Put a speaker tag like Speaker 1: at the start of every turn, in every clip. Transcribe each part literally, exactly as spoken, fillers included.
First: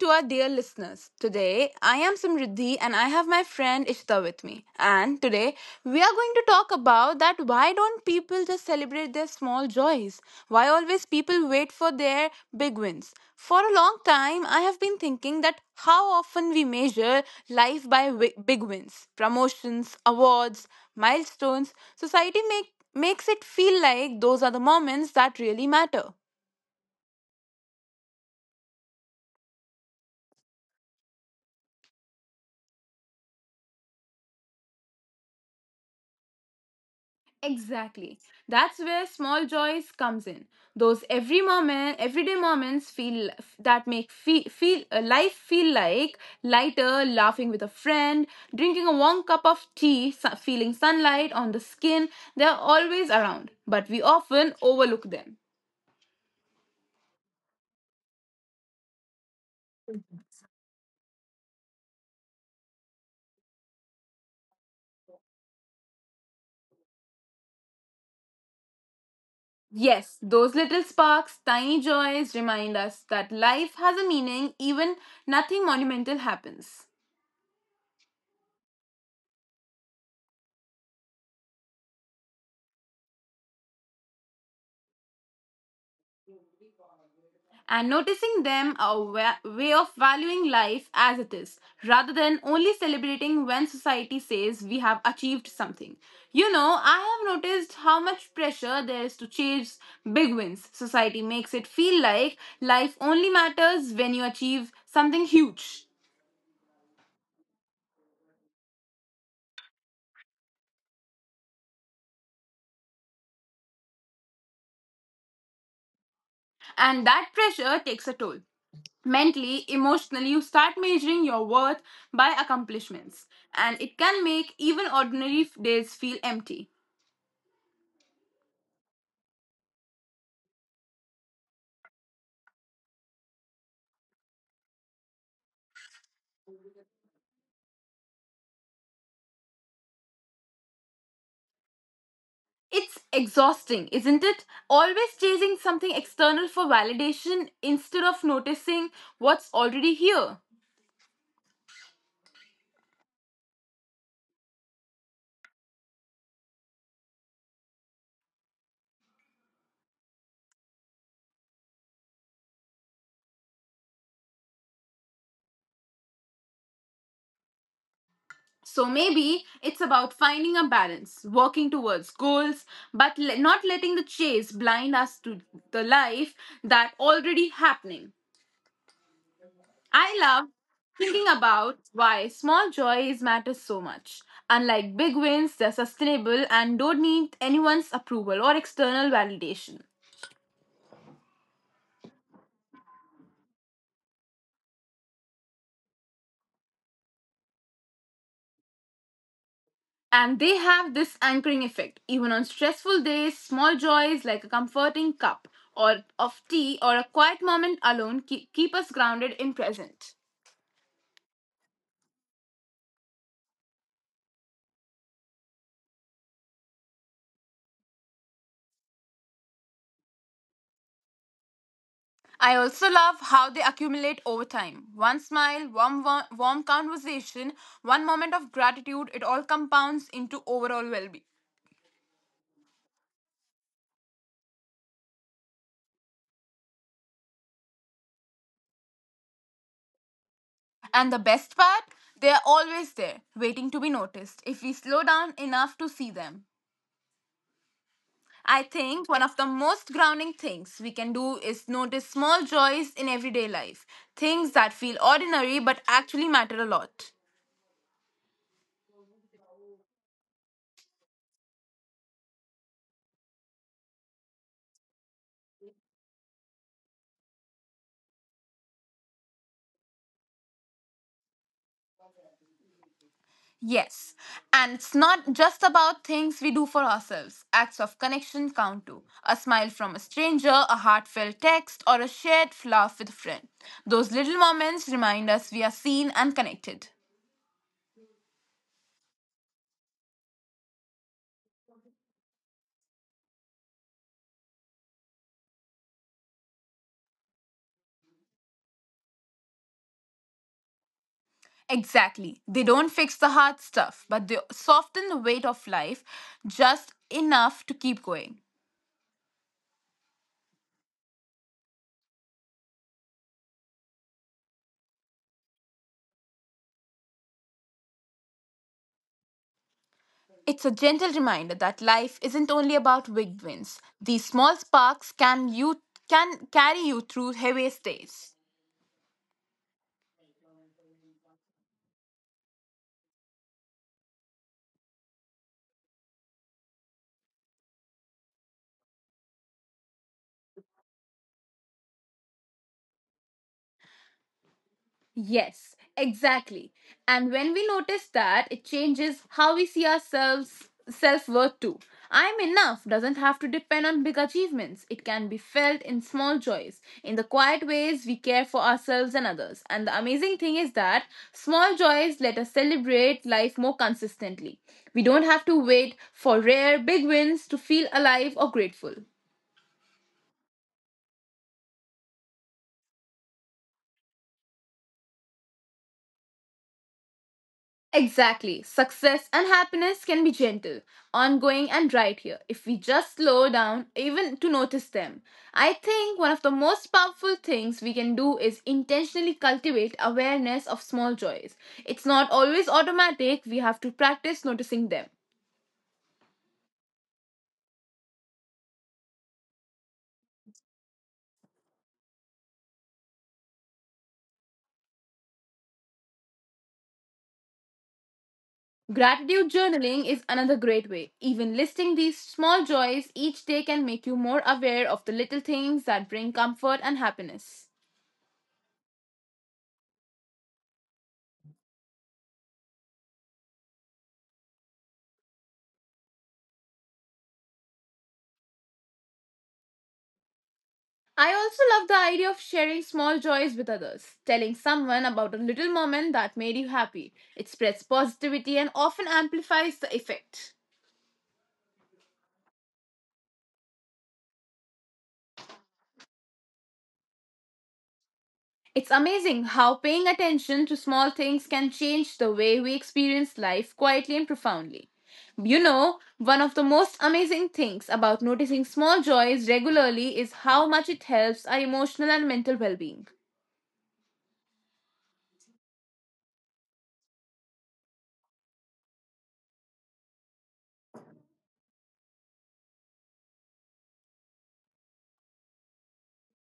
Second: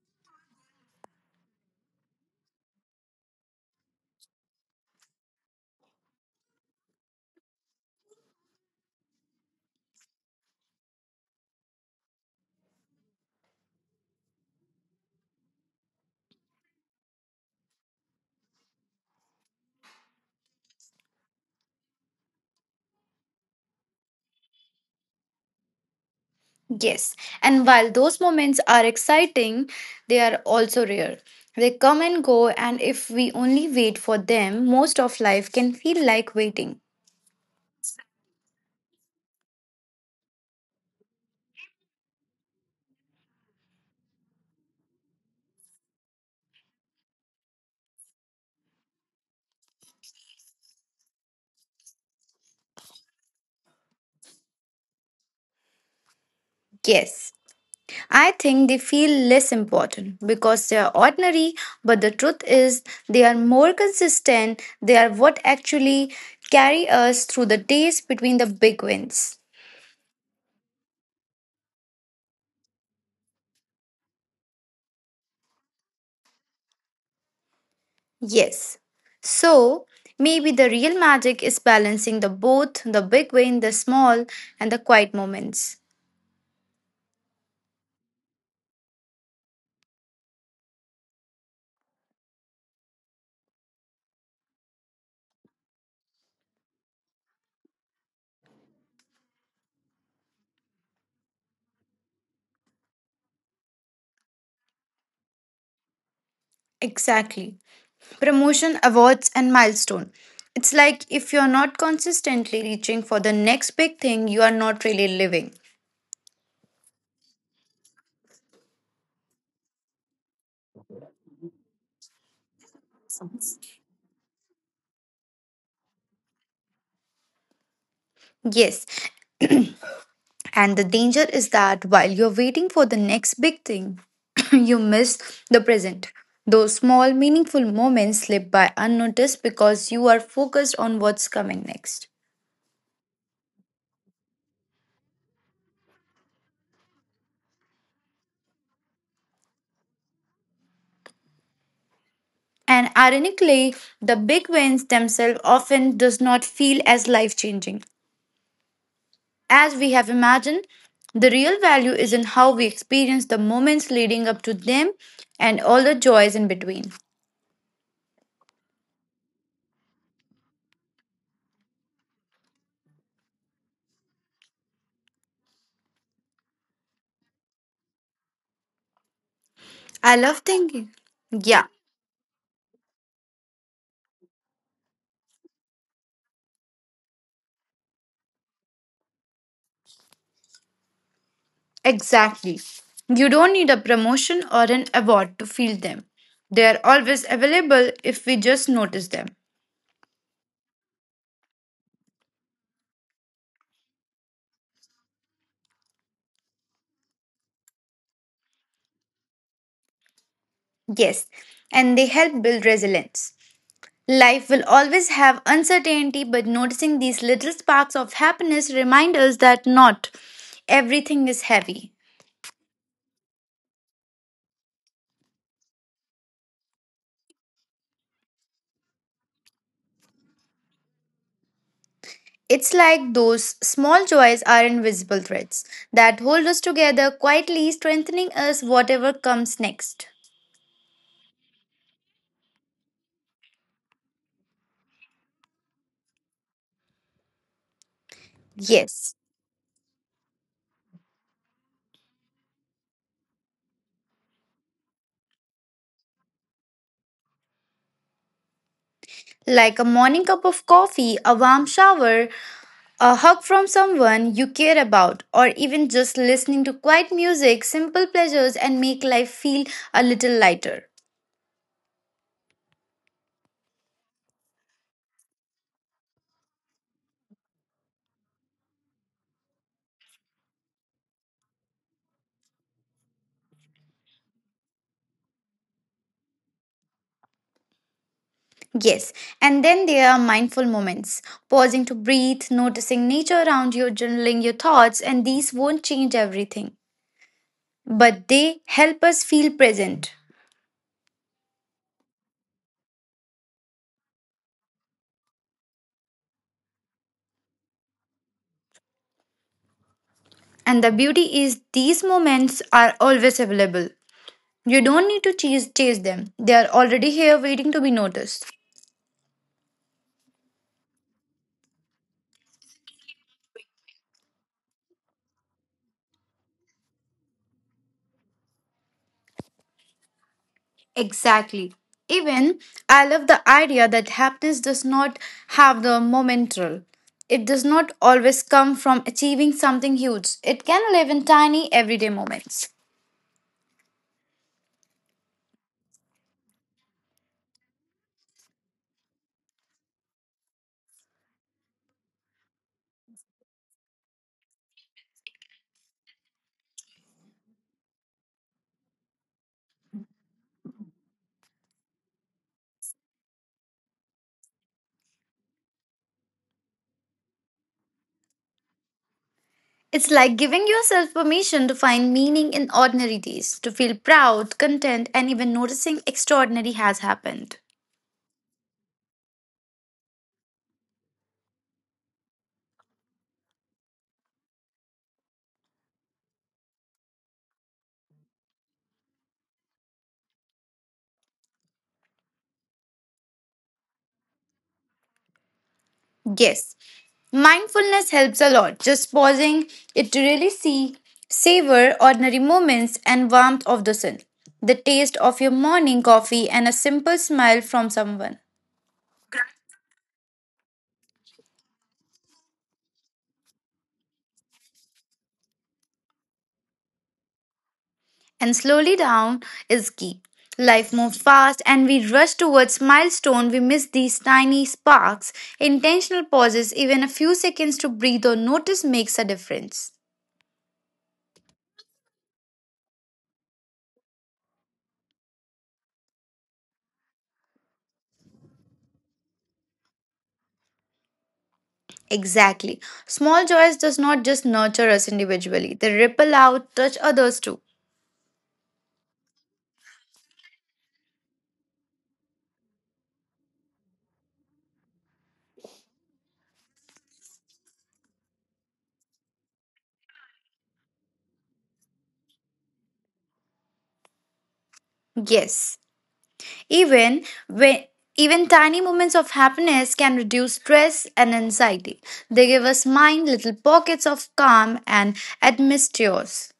Speaker 1: to our dear listeners. Today, I am Samriddhi and I have my friend Ishita with me. And today, we are going to talk about that why don't people just celebrate their small joys? Why always people wait for their big wins? For a long time, I have been thinking that how often we measure life by wi- big wins, promotions, awards, milestones, society make, makes it feel like those are the moments that really matter.
Speaker 2: Yes, and while those moments are exciting, they are also rare. They come and go, and if we only wait for them, most of life can feel like waiting.
Speaker 1: Exactly. That's where small joys comes in. Those every moment, everyday moments feel that make feel, feel uh, life feel like lighter, laughing with a friend, drinking a warm cup of tea, su- feeling sunlight on the skin. They're always around, but we often overlook them.
Speaker 2: Yes, I think they feel less important because they are ordinary, but the truth is, they are more consistent. They are what actually carry us through the days between the big wins.
Speaker 1: Yes, those little sparks, tiny joys remind us that life has a meaning even nothing monumental happens.
Speaker 2: Yes. So maybe the real magic is balancing the both the big win, the small, and the quiet moments.
Speaker 1: And noticing them a wa- way of valuing life as it is, rather than only celebrating when society says we have achieved something. You know, I have noticed how much pressure there is to chase big wins. Society makes it feel like life only matters when you achieve something huge,
Speaker 2: Exactly. Promotion, awards, and milestone. It's like if you're not consistently reaching for the next big thing, you are not really living.
Speaker 1: and that pressure takes a toll. Mentally, emotionally, you start measuring your worth by accomplishments, and it can make even ordinary f- days feel empty.
Speaker 2: Yes. And the danger is that while you're waiting for the next big thing, you miss the present. Those small, meaningful moments slip by unnoticed because you are focused on what's coming next.
Speaker 1: It's exhausting, isn't it? Always chasing something external for validation instead of noticing what's already here.
Speaker 2: And ironically, the big wins themselves often does not feel as life-changing as we have imagined. The real value is in how we experience the moments leading up to them and all the joys in between.
Speaker 1: So maybe it's about finding a balance, working towards goals, but le- not letting the chase blind us to the life that already happening.
Speaker 2: I
Speaker 1: I
Speaker 2: love
Speaker 1: love
Speaker 2: thinking.
Speaker 1: thinking
Speaker 2: Yeah,
Speaker 1: about why small joys matter so much. Unlike big wins, they're sustainable and don't need anyone's approval or external validation.
Speaker 2: exactly. You don't need a promotion or an award to feel them. They are always available if we just notice them.
Speaker 1: And they have this anchoring effect. Even on stressful days, small joys like a comforting cup or of tea or a quiet moment alone keep, keep us grounded in present.
Speaker 2: Yes, and they help build resilience. Life will always have uncertainty, but noticing these little sparks of happiness remind us that not everything is heavy.
Speaker 1: I also love how they accumulate over time. One smile, warm, warm, warm conversation, one moment of gratitude, it all compounds into overall well being.
Speaker 2: It's like those small joys are invisible threads that hold us together, quietly strengthening us whatever comes next.
Speaker 1: And the best part, they are always there, waiting to be noticed if we slow down enough to see them. I think
Speaker 2: Yes,
Speaker 1: one of the most grounding things we can do is notice small joys in everyday life, things that feel ordinary but actually matter a lot.
Speaker 2: like a morning cup of coffee, a warm shower, a hug from someone you care about, or even just listening to quiet music, simple pleasures, and make life feel a little lighter.
Speaker 1: Yes, and it's not just about things we do for ourselves. Acts of connection count too. A smile from a stranger, a heartfelt text, or a shared laugh with a friend. Those little moments remind us we are seen and connected.
Speaker 2: Yes, and then there are mindful moments, pausing to breathe, noticing nature around you, journaling your thoughts, and these won't change everything, but they help us feel present.
Speaker 1: Exactly. They don't fix the hard stuff, but they soften the weight of life just enough to keep going.
Speaker 2: And the beauty is, these moments are always available. You don't need to chase, chase them, they are already here waiting to be noticed.
Speaker 1: It's a gentle reminder that life isn't only about big wins. These small sparks can you can carry you through heaviest days.
Speaker 2: Exactly. Even I love the idea that happiness does not have the momental. It does not always come from achieving something huge. It can live in tiny everyday moments.
Speaker 1: Yes, exactly. And when we notice that, it changes how we see ourselves self worth too. I'm enough doesn't have to depend on big achievements. It can be felt in small joys, in the quiet ways we care for ourselves and others. And the amazing thing is that small joys let us celebrate life more consistently. We don't have to wait for rare big wins to feel alive or grateful.
Speaker 2: It's like giving yourself permission to find meaning in ordinary days, to feel proud, content, and even noticing extraordinary has happened.
Speaker 1: Exactly. Success and happiness can be gentle, ongoing, and right here if we just slow down even to notice them. I think one of the most powerful things we can do is intentionally cultivate awareness of small joys. It's not always automatic, we have to practice noticing them.
Speaker 2: Yes, mindfulness helps a lot. Just pausing it to really see, savor ordinary moments and warmth of the sun, the taste of your morning coffee, and a simple smile from someone.
Speaker 1: Gratitude journaling is another great way. Even listing these small joys each day can make you more aware of the little things that bring comfort and happiness.
Speaker 2: And slowly down is key. Life moves fast and we rush towards milestone. We miss these tiny sparks. Intentional pauses, even a few seconds to breathe or notice makes a difference.
Speaker 1: I also love the idea of sharing small joys with others. Telling someone about a little moment that made you happy. It spreads positivity and often amplifies the effect.
Speaker 2: Exactly. Small joys does not just nurture us individually. They ripple out, touch others too.
Speaker 1: It's amazing how paying attention to small things can change the way we experience life quietly and profoundly. You know, one of the most amazing things about noticing small joys regularly is how much it helps our emotional and mental well being.
Speaker 2: Yes. Even when even tiny moments of happiness can reduce stress and anxiety. They give us mind little pockets of calm and atmospheres.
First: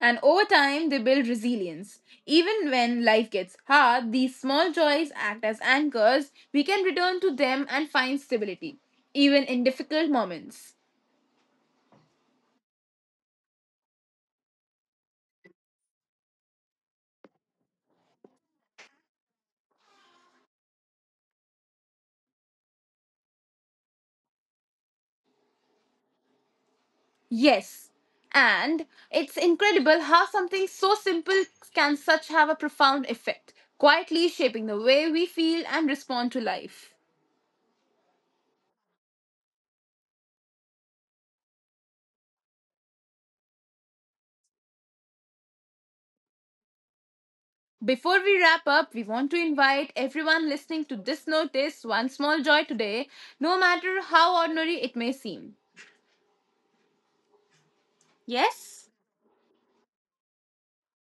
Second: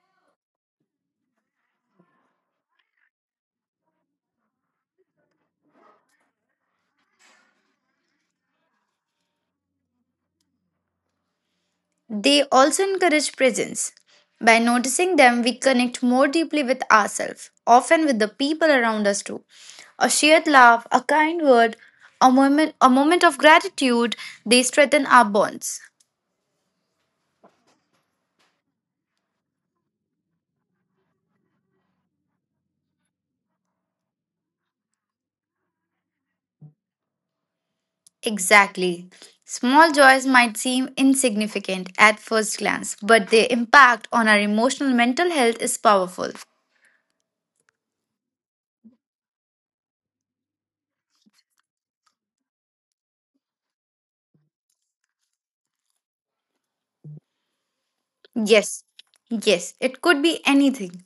Speaker 1: And over time, they build resilience. Even when life gets hard, these small joys act as anchors. We can return to them and find stability, even in difficult moments.
Speaker 2: They also encourage presence. By noticing them, we connect more deeply with ourselves, often with the people around us too. A shared laugh, a kind word, a moment, a moment of gratitude, they strengthen our bonds.
Speaker 1: Yes. And it's incredible how something so simple can such have a profound effect, quietly shaping the way we feel and respond to life.
Speaker 2: Exactly. Small joys might seem insignificant at first glance, but their impact on our emotional mental health is powerful.
Speaker 1: Before we wrap up, we want to invite everyone listening to this notice one small joy today, no matter how ordinary it may seem. Yes?
Speaker 2: Yes, yes, it could be anything,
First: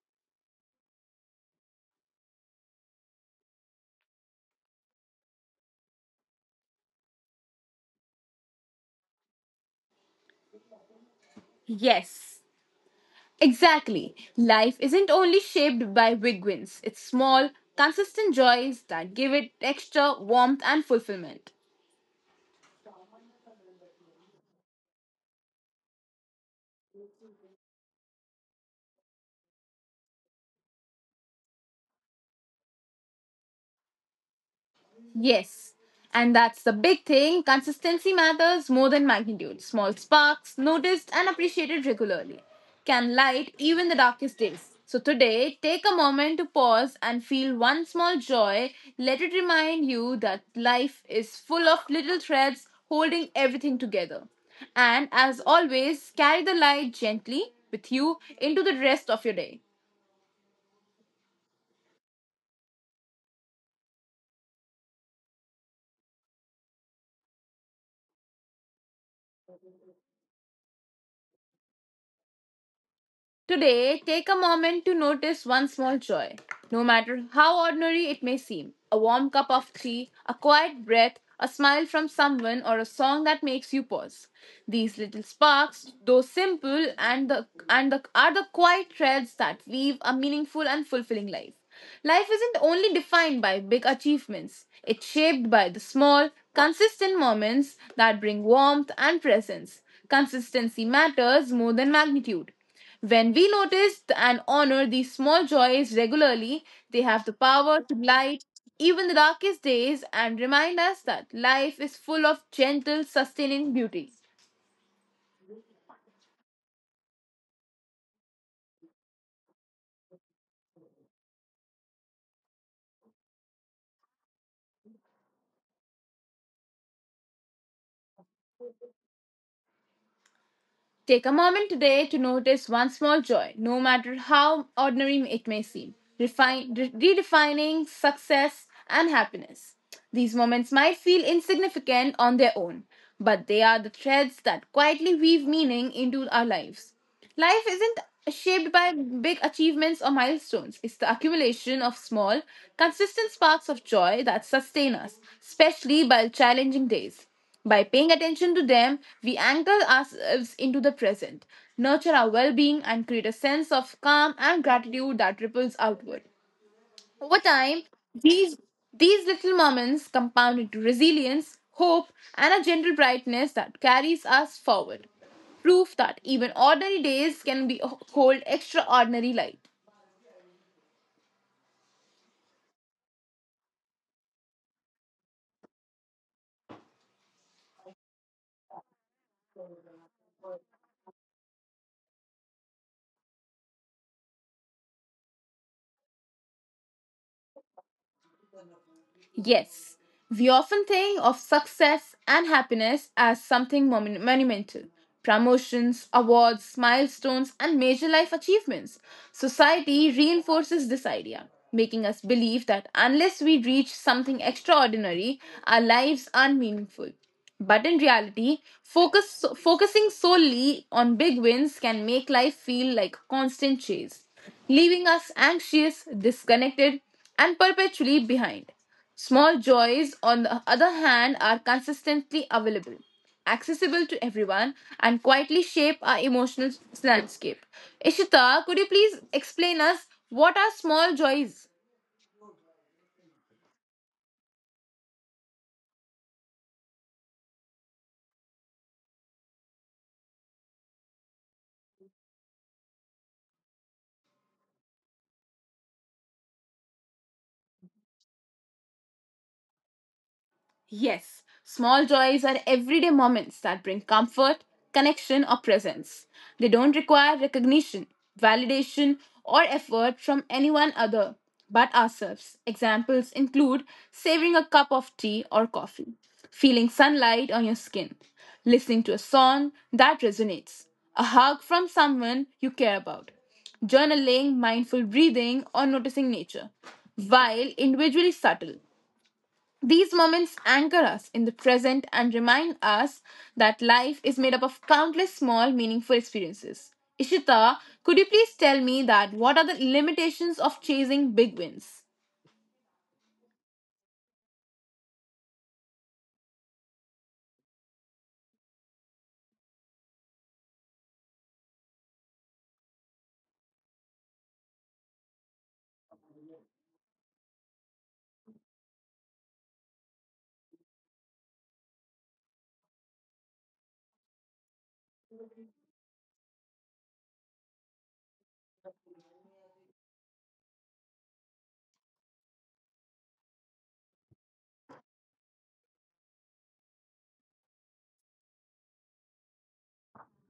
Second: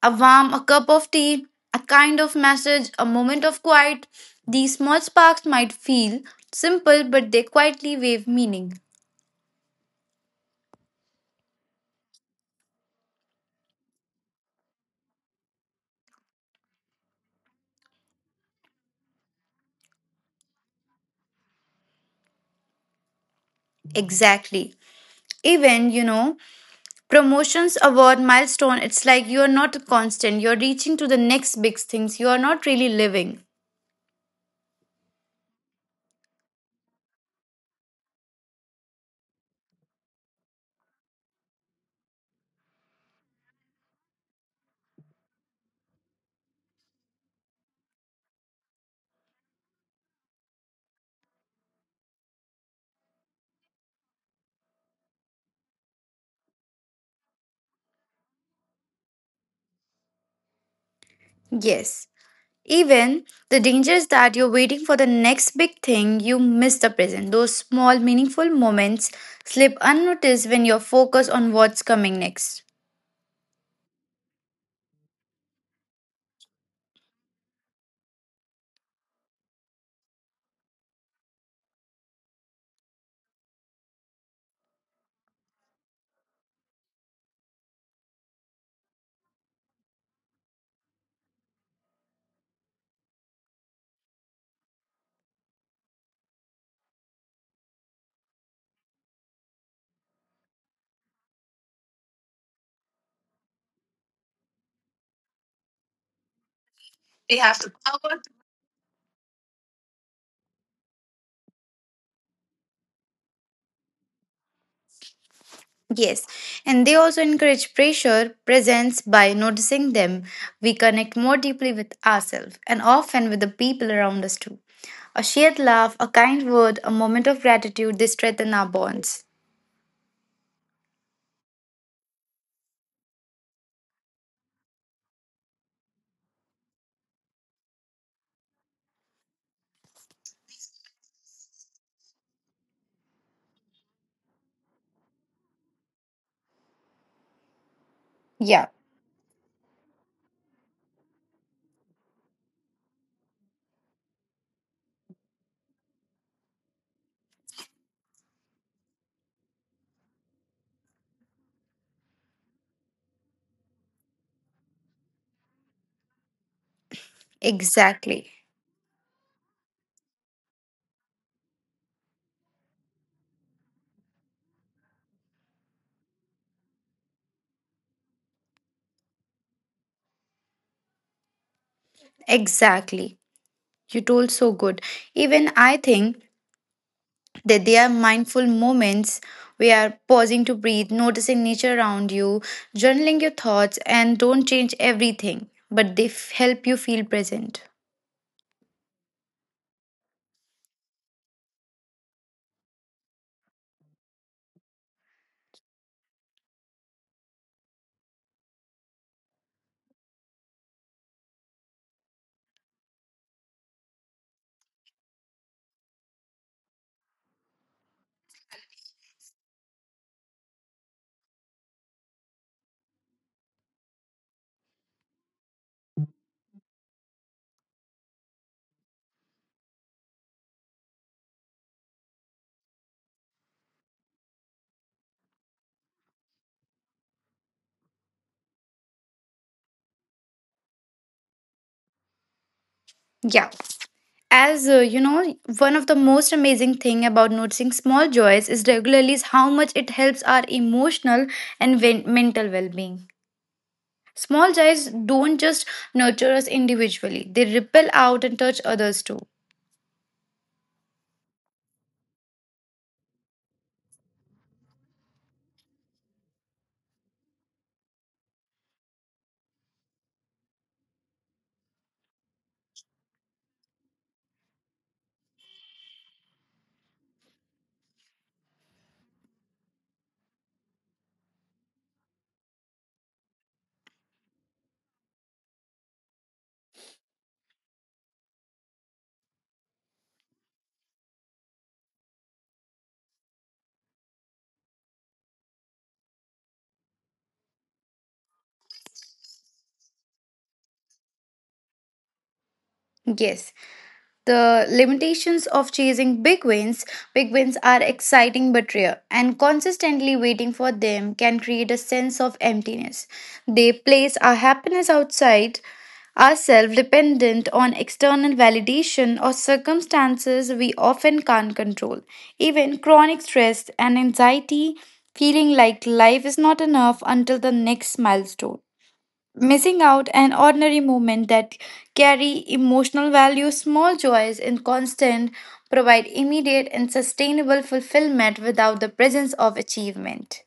Speaker 2: a warm, a cup of tea, a kind of message, a moment of quiet. These small sparks might feel simple, but they quietly wave meaning.
Speaker 1: Yes, exactly. Life isn't only shaped by big wins, it's small, consistent joys that give it extra warmth and fulfillment.
Speaker 2: Exactly. Even, you know, promotions, award, milestone, it's like you're not constant, you're reaching to the next big things, you're not really living.
Speaker 1: Yes. And that's the big thing. Consistency matters more than magnitude. Small sparks, noticed and appreciated regularly, can light even the darkest days. So today, take a moment to pause and feel one small joy. Let it remind you that life is full of little threads holding everything together. And as always, carry the light gently with you into the rest of your day.
Speaker 2: Yes. Even the danger is that you're waiting for the next big thing, you miss the present. Those small, meaningful moments slip unnoticed when you're focused on what's coming next.
Speaker 1: Today, take a moment to notice one small joy, no matter how ordinary it may seem. A warm cup of tea, a quiet breath, a smile from someone, or a song that makes you pause. These little sparks, though simple, and the and the are the quiet threads that weave a meaningful and fulfilling life. Life isn't only defined by big achievements. It's shaped by the small, consistent moments that bring warmth and presence. Consistency matters more than magnitude. When we notice and honor these small joys regularly, they have the
Speaker 2: We have the
Speaker 1: power to
Speaker 2: power.
Speaker 1: light even the darkest days and remind us that life is full of gentle, sustaining beauty.
Speaker 2: Yes, and they also encourage pressure presence by noticing them. We connect more deeply with ourselves and often with the people around us too. A shared laugh, a kind word, a moment of gratitude, they strengthen our bonds.
Speaker 1: Take a moment today to notice one small joy, no matter how ordinary it may seem, Refine, re- redefining success and happiness. These moments might feel insignificant on their own, but they are the threads that quietly weave meaning into our lives. Life isn't
Speaker 2: Yeah,
Speaker 1: shaped by big achievements or milestones, it's the accumulation of small, consistent sparks of joy that sustain us, especially by challenging days. By paying attention to them, we anchor ourselves into the present, nurture our well being, and create a sense of calm and gratitude that ripples outward. Over time,
Speaker 2: exactly.
Speaker 1: these, these little moments compound into resilience, hope, and a gentle brightness that carries us forward. Proof that even ordinary days can be hold extraordinary light.
Speaker 2: Exactly. You told so good. Even I think that they are mindful moments we are pausing to breathe, noticing nature around you, journaling your thoughts, and don't change everything, but they f- help you feel present.
Speaker 1: Yes, we often think of success and happiness as something mon- monumental promotions, awards, milestones, and major life achievements. Society reinforces this idea, making us believe that unless we reach something extraordinary, our lives aren't meaningful. But in reality, focus, focusing solely on big wins can make life feel like a constant chase, leaving us anxious, disconnected, and perpetually behind. Small joys, on the other hand, are consistently available, accessible to everyone, and quietly shape our emotional landscape. Ishita, could you please explain us what are small joys?
Speaker 2: Yeah. As uh, you know, one of the most amazing thing about noticing small joys is regularly is how much it helps our emotional and ven- mental well-being. Small joys don't just nurture us individually; they ripple out and touch others too.
Speaker 1: Yes, small joys are everyday moments that bring comfort, connection, or presence. They don't require recognition, validation, or effort from anyone other but ourselves. Examples include savoring a cup of tea or coffee, feeling sunlight on your skin, listening to a song that resonates, a hug from someone you care about, journaling, mindful breathing, or noticing nature. While individually subtle, these moments anchor us in the present and remind us that life is made up of countless small, meaningful experiences. Ishita, could you please tell me that what are the limitations of chasing big wins?
Speaker 2: Yes. The limitations of chasing big wins. Big wins are exciting but rare, and consistently waiting for them can create a sense of emptiness. They place our happiness outside ourselves, dependent on external validation or circumstances we often can't control. Even chronic stress and anxiety, feeling like life is not enough until the next milestone missing out an ordinary moment that carry emotional value small joys in constant provide immediate and sustainable fulfillment without the presence of achievement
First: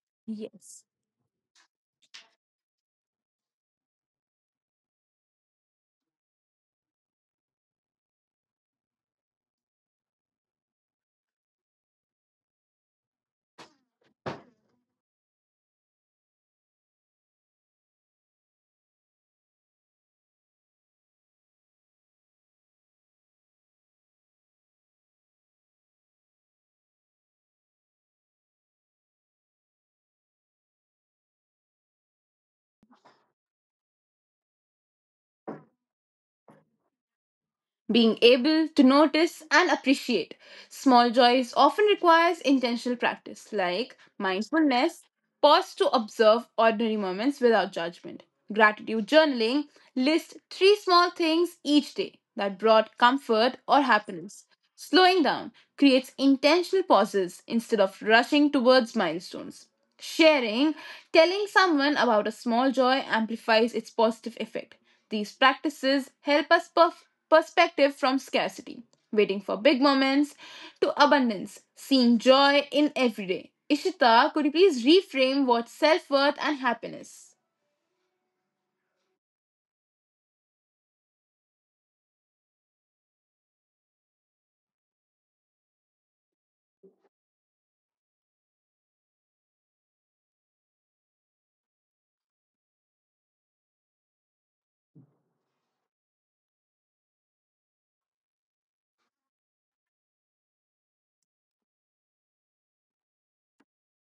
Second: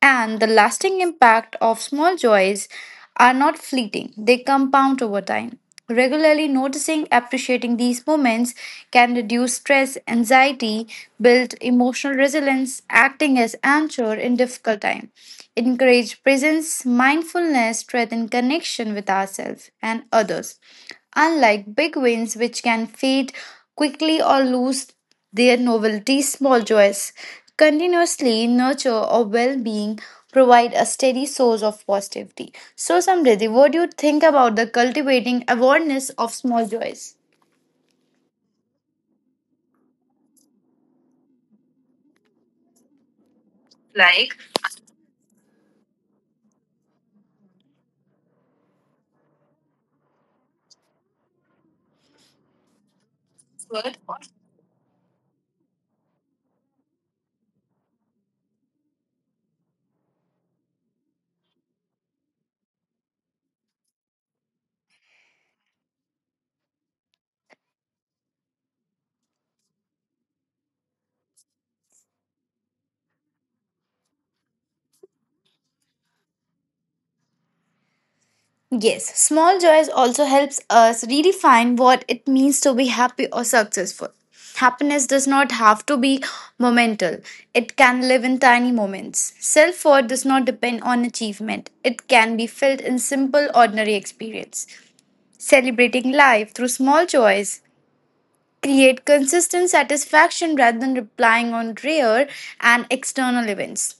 Speaker 2: and the
Speaker 1: Yes.
Speaker 2: lasting impact of small joys are not fleeting, they compound over time. Regularly noticing, appreciating these moments can reduce stress, anxiety, build emotional resilience, acting as anchor in difficult time, encourage presence, mindfulness, strengthen connection with ourselves and others. Unlike big wins, which can fade quickly or lose their novelty, small joys, continuously nurture our well-being, provide a steady source of positivity. So, Samriddhi, what do you think about the cultivating awareness of small joys?
Speaker 1: Being able to notice and appreciate. Small joys often requires intentional practice like
Speaker 2: Like
Speaker 1: mindfulness, pause to observe ordinary moments without judgment. Gratitude journaling, list three small things each day that brought comfort or
Speaker 2: what?
Speaker 1: happiness. Slowing down creates intentional pauses instead of rushing towards milestones. Sharing, telling someone about a small joy amplifies its positive effect. These practices help us perf- perspective from scarcity. Waiting for big moments to abundance, seeing joy in every day. Ishita, could you please reframe what's self worth and happiness?
Speaker 2: Yes, small joys also helps us redefine what it means to be happy or successful. Happiness does not have to be momental. It can live in tiny moments. Self-worth does not depend on achievement. It can be felt in simple, ordinary experience. Celebrating life through small joys create consistent satisfaction rather than relying on rare and external events.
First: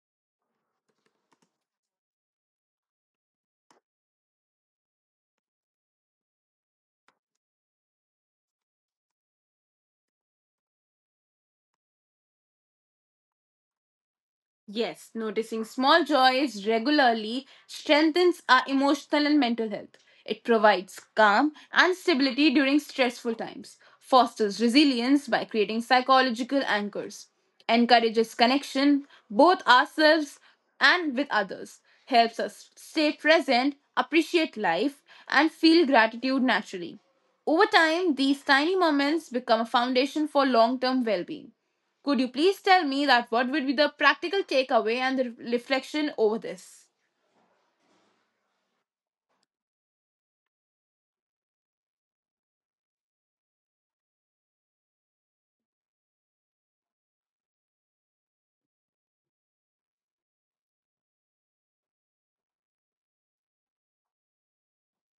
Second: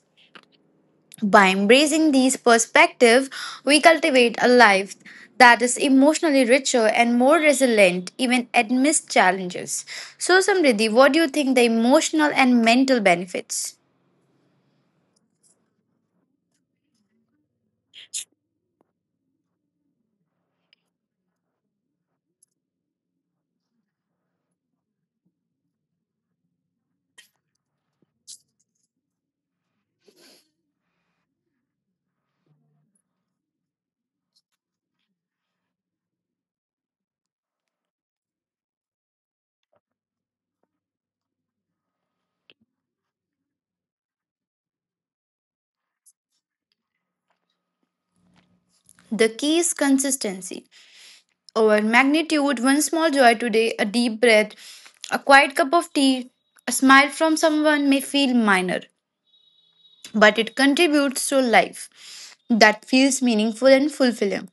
Speaker 2: By embracing these perspectives, we cultivate a life that is emotionally richer and more resilient even amidst challenges. So Samriddhi, what do you think the emotional and mental benefits?
Speaker 1: Yes, noticing small joys regularly strengthens our emotional and mental health. It provides calm and stability during stressful times, fosters resilience by creating psychological anchors, encourages connection both ourselves and with others, helps us stay present, appreciate life, and feel gratitude naturally. Over time, these tiny moments become a foundation for long term well being. Could you please tell me that what would be the practical takeaway and the reflection over this?
Speaker 2: The key is consistency. Our magnitude, one small joy today, a deep breath, a quiet cup of tea, a smile from someone may feel minor, but it contributes to life that feels meaningful and fulfilling.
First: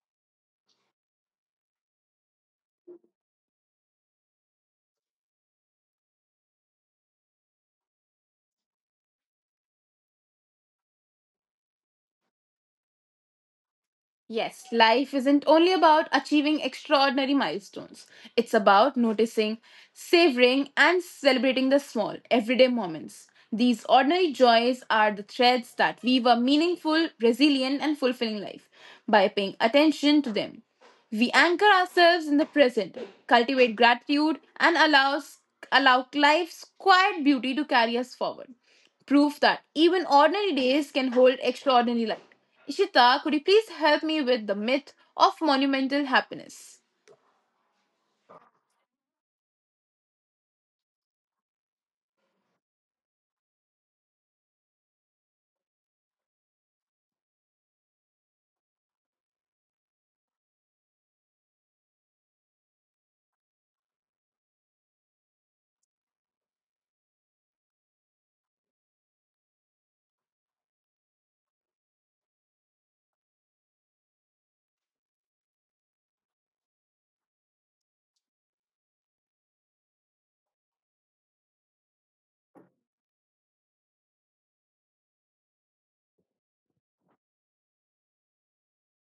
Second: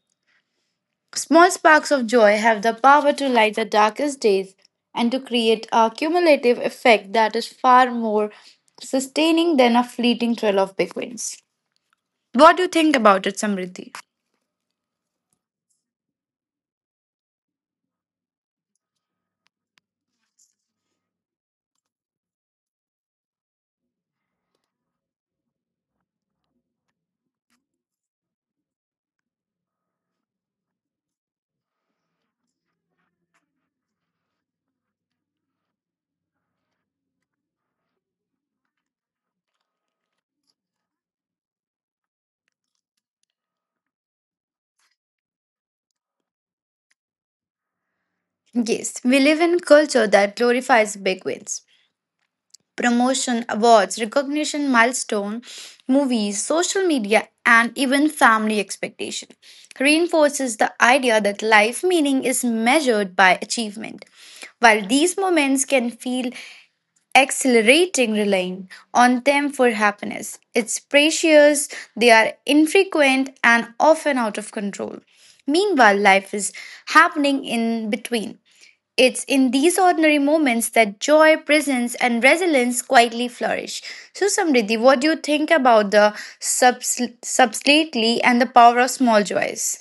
Speaker 2: Small sparks of joy have the power to light the darkest days and to create a cumulative effect that is far more sustaining than a fleeting trail of big wins. What do you think about it, Samriddhi?
Speaker 1: Yes, life isn't only about achieving extraordinary milestones. It's about noticing, savoring, and celebrating the small, everyday moments. These ordinary joys are the threads that weave a meaningful, resilient, and fulfilling life by paying attention to them. We anchor ourselves in the present, cultivate gratitude, and allows, allow life's quiet beauty to carry us forward. Proof that even ordinary days can hold extraordinary light. Ishita, could you please help me with the myth of monumental happiness?
Speaker 2: Yes, we live in a culture that glorifies big wins. Promotion, awards, recognition, milestone, movies, social media, and even family expectation reinforces the idea that life meaning is measured by achievement. While these moments can feel accelerating relying on them for happiness. It's precious, they are infrequent, and often out of control. Meanwhile, life is happening in between. It's in these ordinary moments that joy, presence, and resilience quietly flourish. So, Samriddhi, what do you think about the subs- subtly and the power of small joys?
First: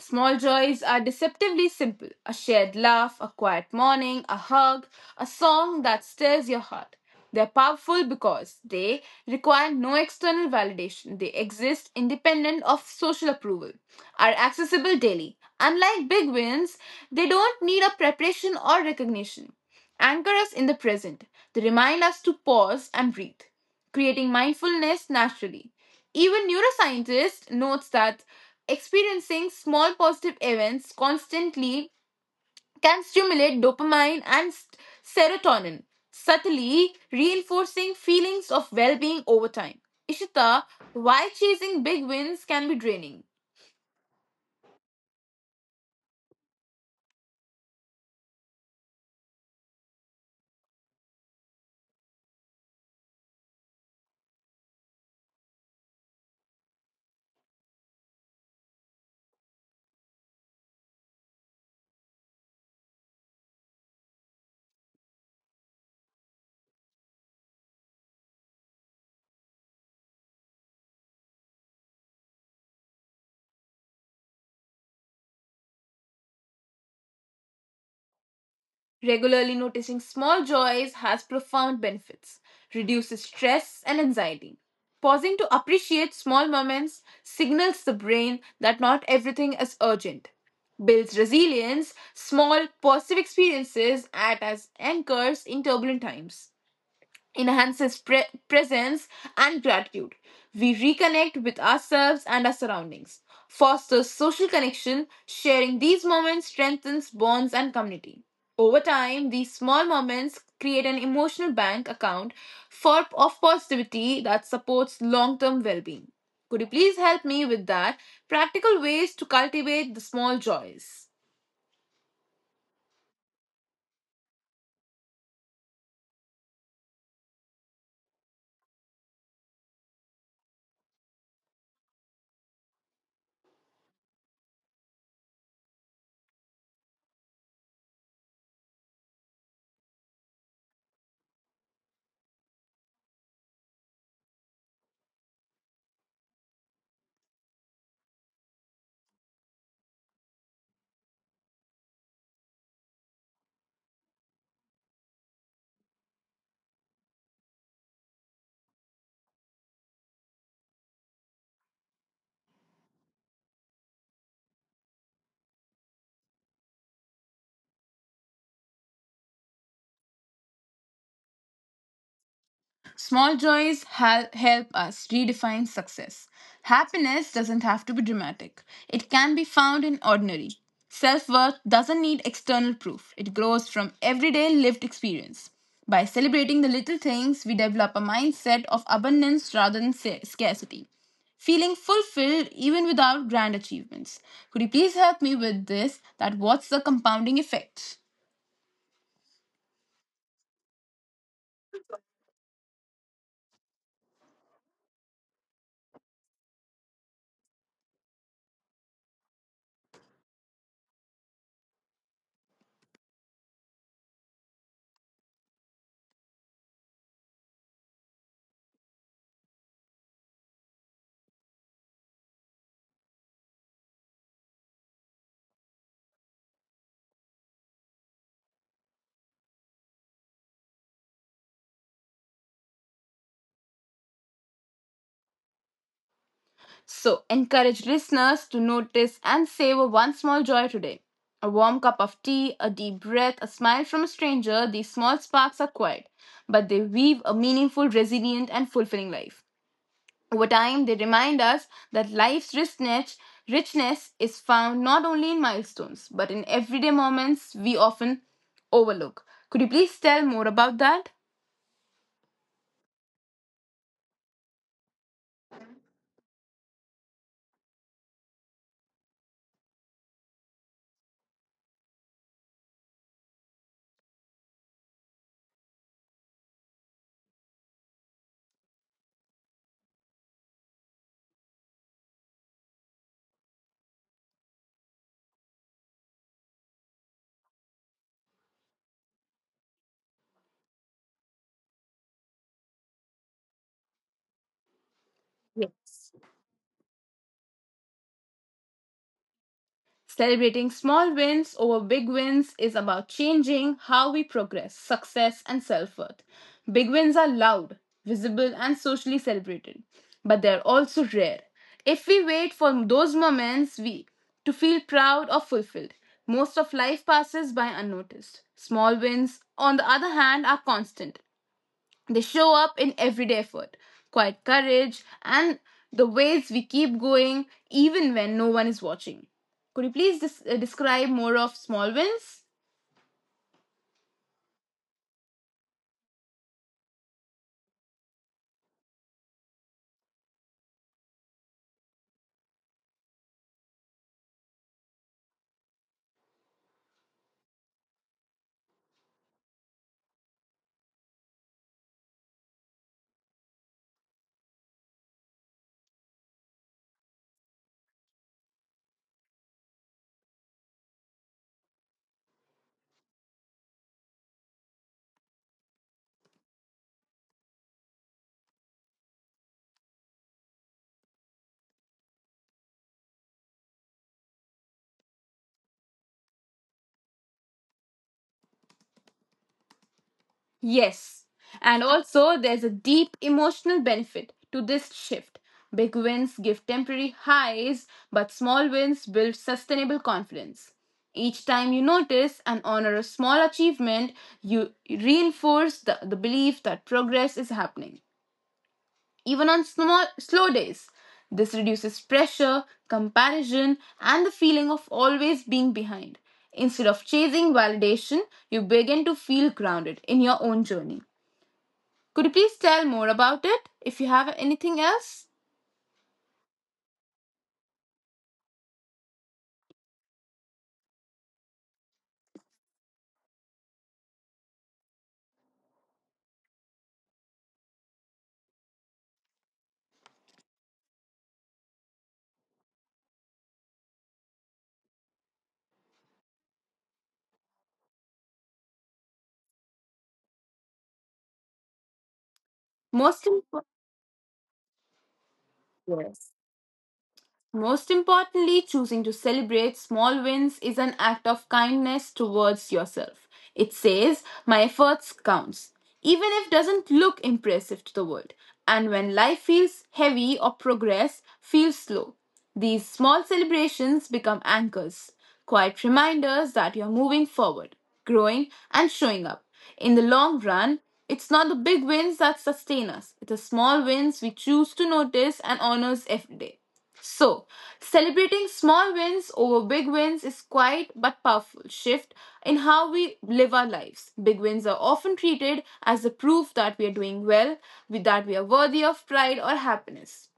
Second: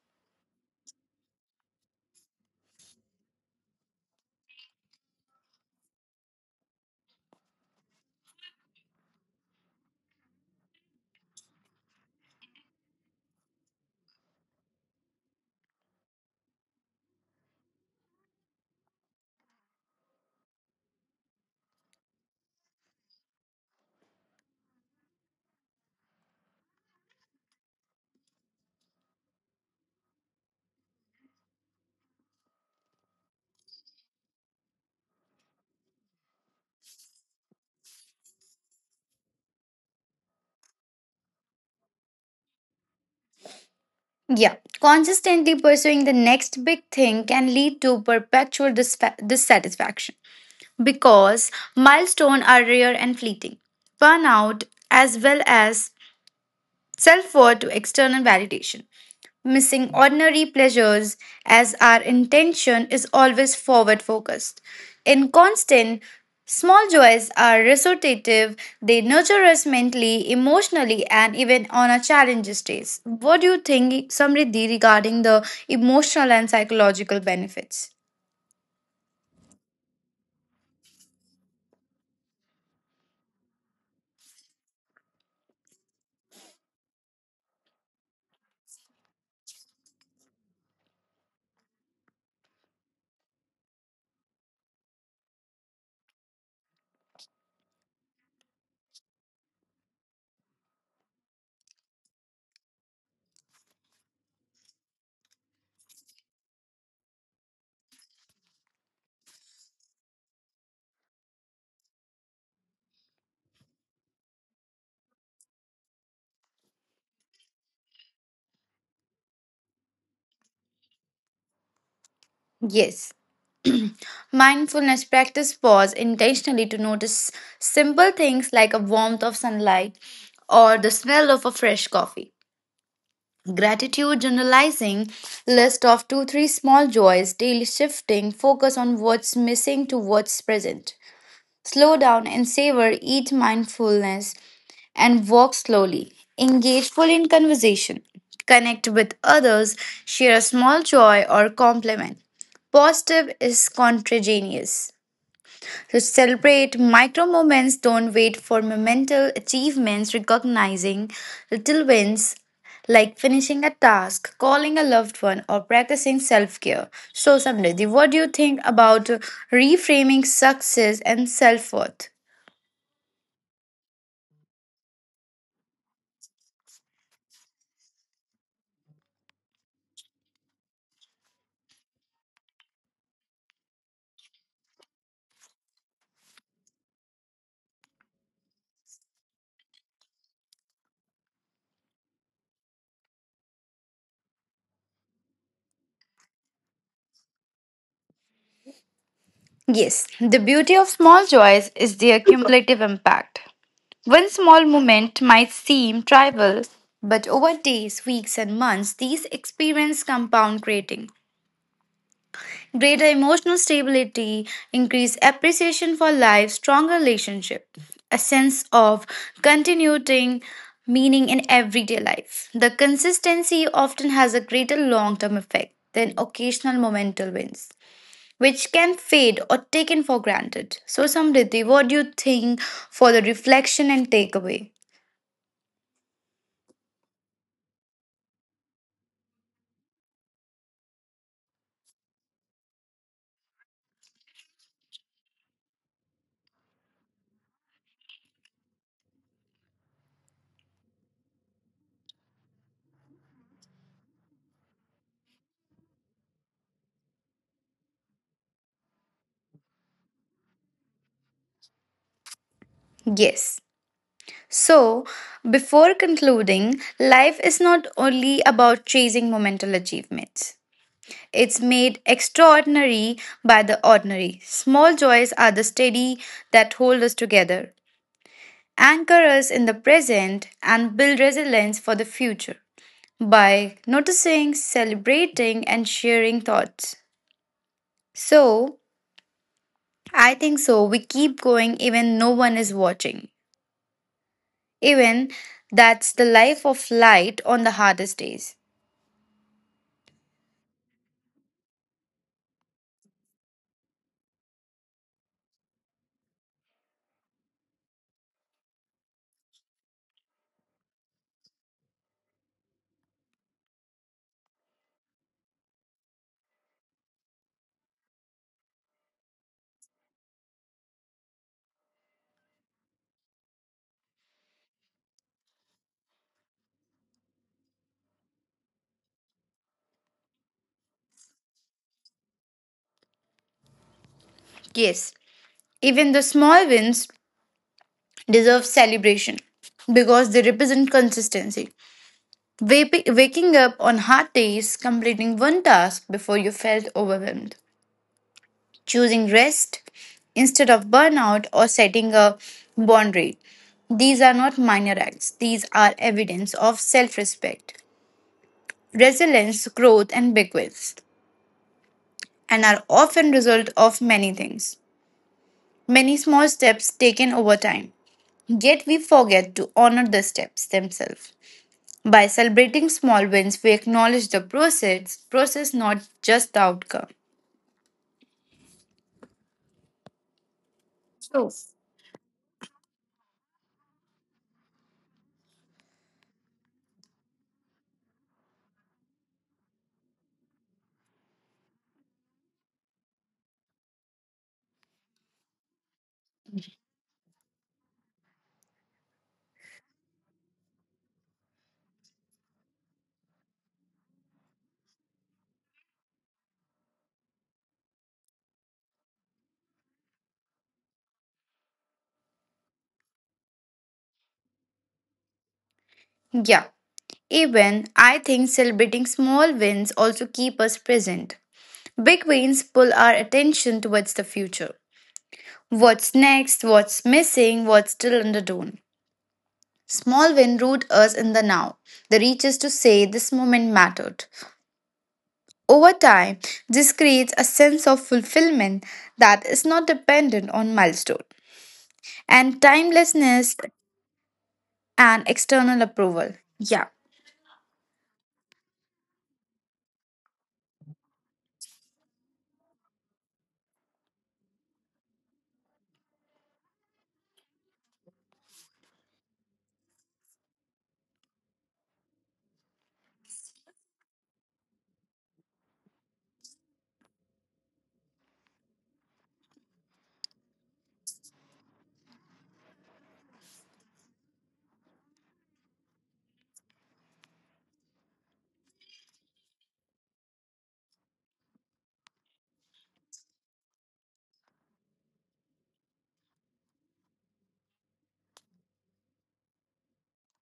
Speaker 1: Small joys are deceptively simple: a shared laugh, a quiet morning, a hug, a song that stirs your heart. They're powerful because they require no external validation. They exist independent of social approval, are accessible daily. Unlike big wins, they don't need a preparation or recognition. Anchor us in the present. They remind us to pause and breathe, creating mindfulness naturally. Even neuroscientists notes that experiencing small positive events constantly can stimulate dopamine and s- serotonin, subtly reinforcing feelings of well being over time. Ishita, why chasing big wins can be draining?
Speaker 2: Yeah, consistently pursuing the next big thing can lead to perpetual disfa- dissatisfaction, because milestones are rare and fleeting. Burnout, as well as self worth to external validation, missing ordinary pleasures, as our intention is always forward focused. In constant, small joys are restorative, they nurture us mentally, emotionally, and even on our challenges days. What do you think, Samriddhi, regarding the emotional and psychological benefits?
Speaker 1: Regularly noticing small joys has profound benefits, reduces stress and anxiety. Pausing to appreciate small moments signals the brain that not everything is urgent. Builds resilience, small positive experiences act as anchors in turbulent times enhances pre- presence and gratitude. We reconnect with ourselves and our surroundings, fosters social connection, sharing these moments strengthens bonds and community. Over time, these small moments create an emotional bank account for of positivity that supports long-term well-being. Could you please help me with that? Practical ways to cultivate the small joys.
Speaker 2: Yes. Mindfulness practice pause intentionally to notice simple things like a warmth of sunlight or the smell of a fresh coffee. Gratitude journalizing list of two, three small joys, daily shifting focus on what's missing to what's present. Slow down and savor each mindfulness and walk slowly. Engage fully in conversation. Connect with others. Share a small joy or compliment. Positive is contagious. So celebrate micro moments. Don't wait for monumental achievements. Recognizing little wins like finishing a task, calling a loved one, or practicing self care. So, Samriddhi, what do you think about reframing success and self worth?
Speaker 1: Small joys hel- help us redefine success. Happiness doesn't have to be dramatic, it can be found in ordinary. Self worth doesn't need external proof, it grows from everyday lived experience. By celebrating the little things, we develop a mindset of abundance rather than sa- scarcity. Feeling fulfilled even without grand achievements. Could you please help me with this? That what's the compounding effect?
Speaker 2: Yes, the beauty of small joys is their cumulative impact. One small moment might seem trivial, but over days, weeks, and months, these experiences compound, creating greater emotional stability, increased appreciation for life, stronger relationship, a sense of continuing meaning in everyday life. The consistency often has a greater long term effect than occasional momental wins which can fade or taken for granted. So, Samriddhi, what do you think for the reflection and takeaway?
Speaker 1: So, encourage listeners to notice and savor one small joy today. A warm cup of tea, a deep breath, a smile from a stranger, these small sparks are quiet, but they weave a meaningful, resilient, and fulfilling life. Over time, they remind us that life's richness, richness is found not only in milestones, but in everyday moments we often overlook. Could you please tell more about that?
Speaker 2: Yes. So, before concluding, life is not only about chasing momental achievements. It's made extraordinary by the ordinary. Small joys are the steady that hold us together, anchor us in the present, and build resilience for the future by noticing, celebrating, and sharing thoughts. So, I think so. We keep going even no one is watching. Even that's
Speaker 1: Yes.
Speaker 2: the life of light on the hardest days.
Speaker 1: Celebrating small wins over big wins is about changing how we progress, success, and self worth. Big wins are loud, visible, and socially celebrated, but they're also rare. If we wait for those moments we to feel proud or fulfilled, most of life passes by unnoticed. Small wins, on the other hand, are constant. They show up in everyday effort, quiet courage, and the ways we keep going even when no one is watching. Could you please des- uh, describe more of small wins?
Speaker 2: Yes, even the small wins deserve celebration because they represent consistency. Wap- waking up on hard days, completing one task before you felt overwhelmed, choosing rest instead of burnout, or setting a boundary. These are not minor acts, these are evidence of self respect, resilience, growth, and big wins, and are often result of many things, many small steps taken over time. Yet we forget to honor the steps themselves. By celebrating small wins, we acknowledge the process, process not just the outcome.
Speaker 1: Yes.
Speaker 2: So,
Speaker 1: And also, there's a deep emotional benefit to this shift. Big wins give temporary highs, but small wins build sustainable confidence. Each time you notice and honor a small achievement, you reinforce the, the belief that progress is happening, even on small, slow days. This reduces pressure, comparison, and the feeling of always being behind. Instead of chasing validation, you begin to feel grounded in your own journey. Could you please tell more about it if you have anything else?
Speaker 2: yeah. Even I think celebrating small wins also keep us present. Big wins pull our attention towards the future. What's next, what's missing, what's still underdone. Small win root us in the now, the reaches to say this moment mattered. Over time, this creates a sense of fulfillment that is not dependent on milestone and
Speaker 1: Most
Speaker 2: timelessness
Speaker 1: important.
Speaker 2: and external approval.
Speaker 1: Yes.
Speaker 2: Yeah.
Speaker 1: Most importantly, choosing to celebrate small wins is an act of kindness towards yourself. It says, my efforts counts, even if doesn't look impressive to the world. And when life feels heavy or progress feels slow, these small celebrations become anchors, quiet reminders that you're moving forward, growing and showing up. In the long run, it's not the big wins that sustain us. It's the small wins we choose to notice and honors every day. So, celebrating small wins over big wins is quite but powerful shift in how we live our lives. Big wins are often treated as the proof that we are doing well, with- that we are worthy of pride or happiness.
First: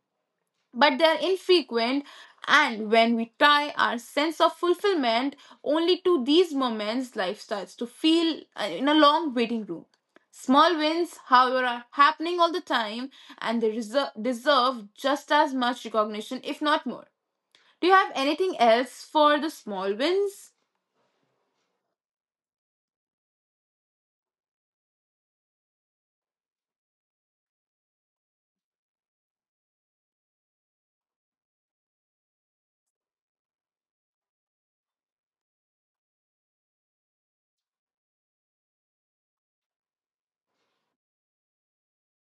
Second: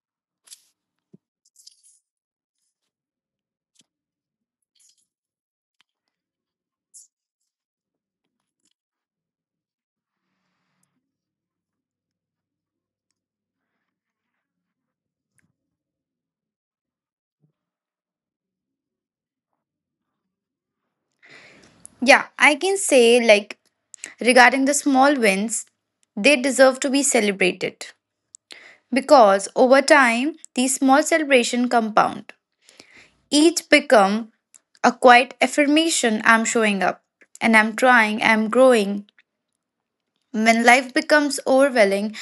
Speaker 1: But they are infrequent, and when we tie our sense of fulfillment only to these moments, life starts to feel uh, in a long waiting room. Small wins, however, are happening all the time and they reser- deserve just as much recognition, if not more. Do you have anything else for the small wins?
Speaker 2: Yeah, I can say like regarding the small wins, they deserve to be celebrated because over time these small celebrations compound. Each become a quiet affirmation I'm showing up and I'm trying, I'm growing. When life becomes overwhelming,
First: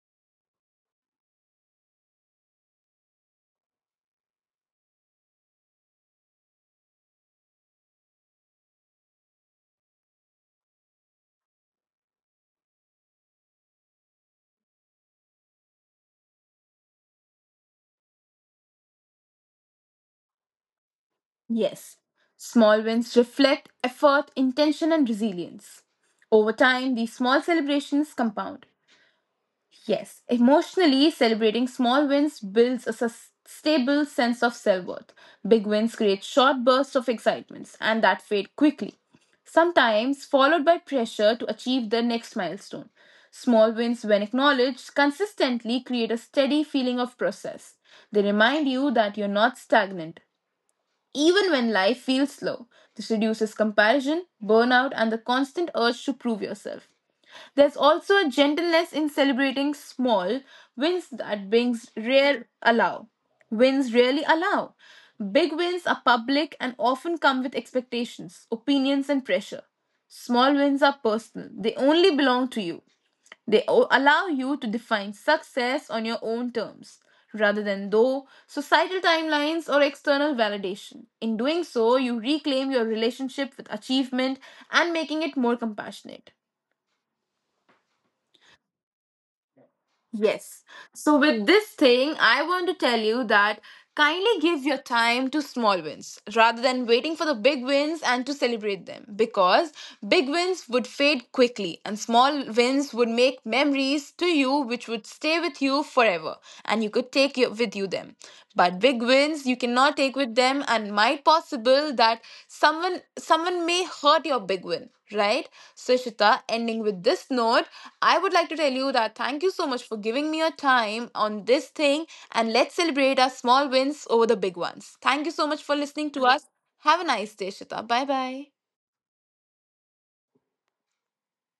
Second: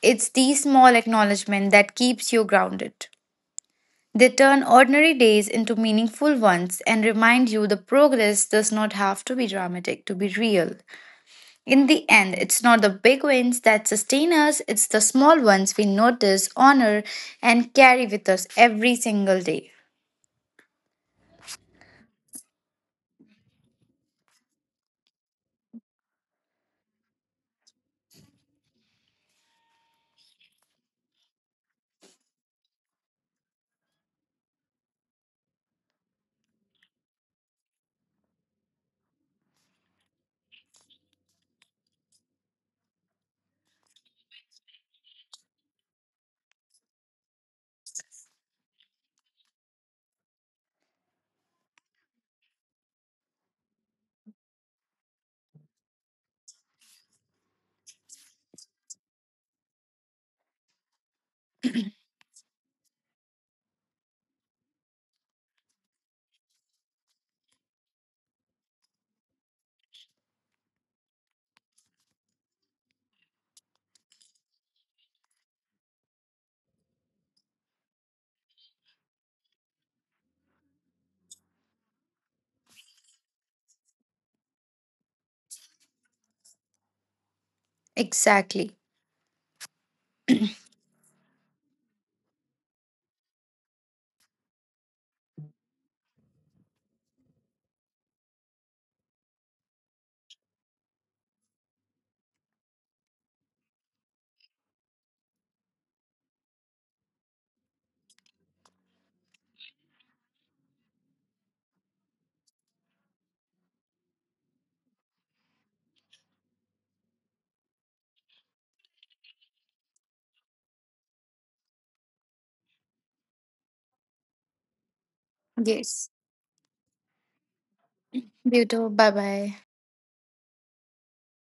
Speaker 2: it's these small acknowledgement that keeps you grounded. They turn ordinary days into meaningful ones and remind you the progress does not have to be dramatic to be real. In the end, it's not the big wins that sustain us, it's the small ones we notice, honor, and carry with us every single day.
Speaker 1: Yes, small wins reflect effort, intention, and resilience. Over time, these small celebrations compound. Yes, emotionally, celebrating small wins builds a sus- stable sense of self worth. Big wins create short bursts of excitements, and that fade quickly, sometimes followed by pressure to achieve the next milestone. Small wins, when acknowledged, consistently create a steady feeling of progress. They remind you that you're not stagnant, even when life feels slow. This reduces comparison, burnout, and the constant urge to prove yourself. There's also a gentleness in celebrating small wins that wins rare allow. Wins rarely allow. Big wins are public and often come with expectations, opinions, and pressure. Small wins are personal, they only belong to you. They o- allow you to define success on your own terms, rather than though societal timelines or external validation. In doing so, you reclaim your relationship with achievement and making it more compassionate.
Speaker 2: Exactly.
Speaker 1: Yes. So, with this thing, I want to tell you that kindly give your time to small wins rather than waiting for the big wins and to celebrate them, because big wins would fade quickly and small wins would make memories to you which would stay with you forever and you could take your, with you them, but big wins you cannot take with them and might possible that someone someone may hurt your big win, right? So, ending with this note, I would like to tell you that thank you so much for giving me your time on this thing and let's celebrate our small wins over the big ones. Thank you so much for
Speaker 2: Yes.
Speaker 1: listening to us. Have a nice day, Ishita. Bye bye.
Speaker 2: You too. Bye bye.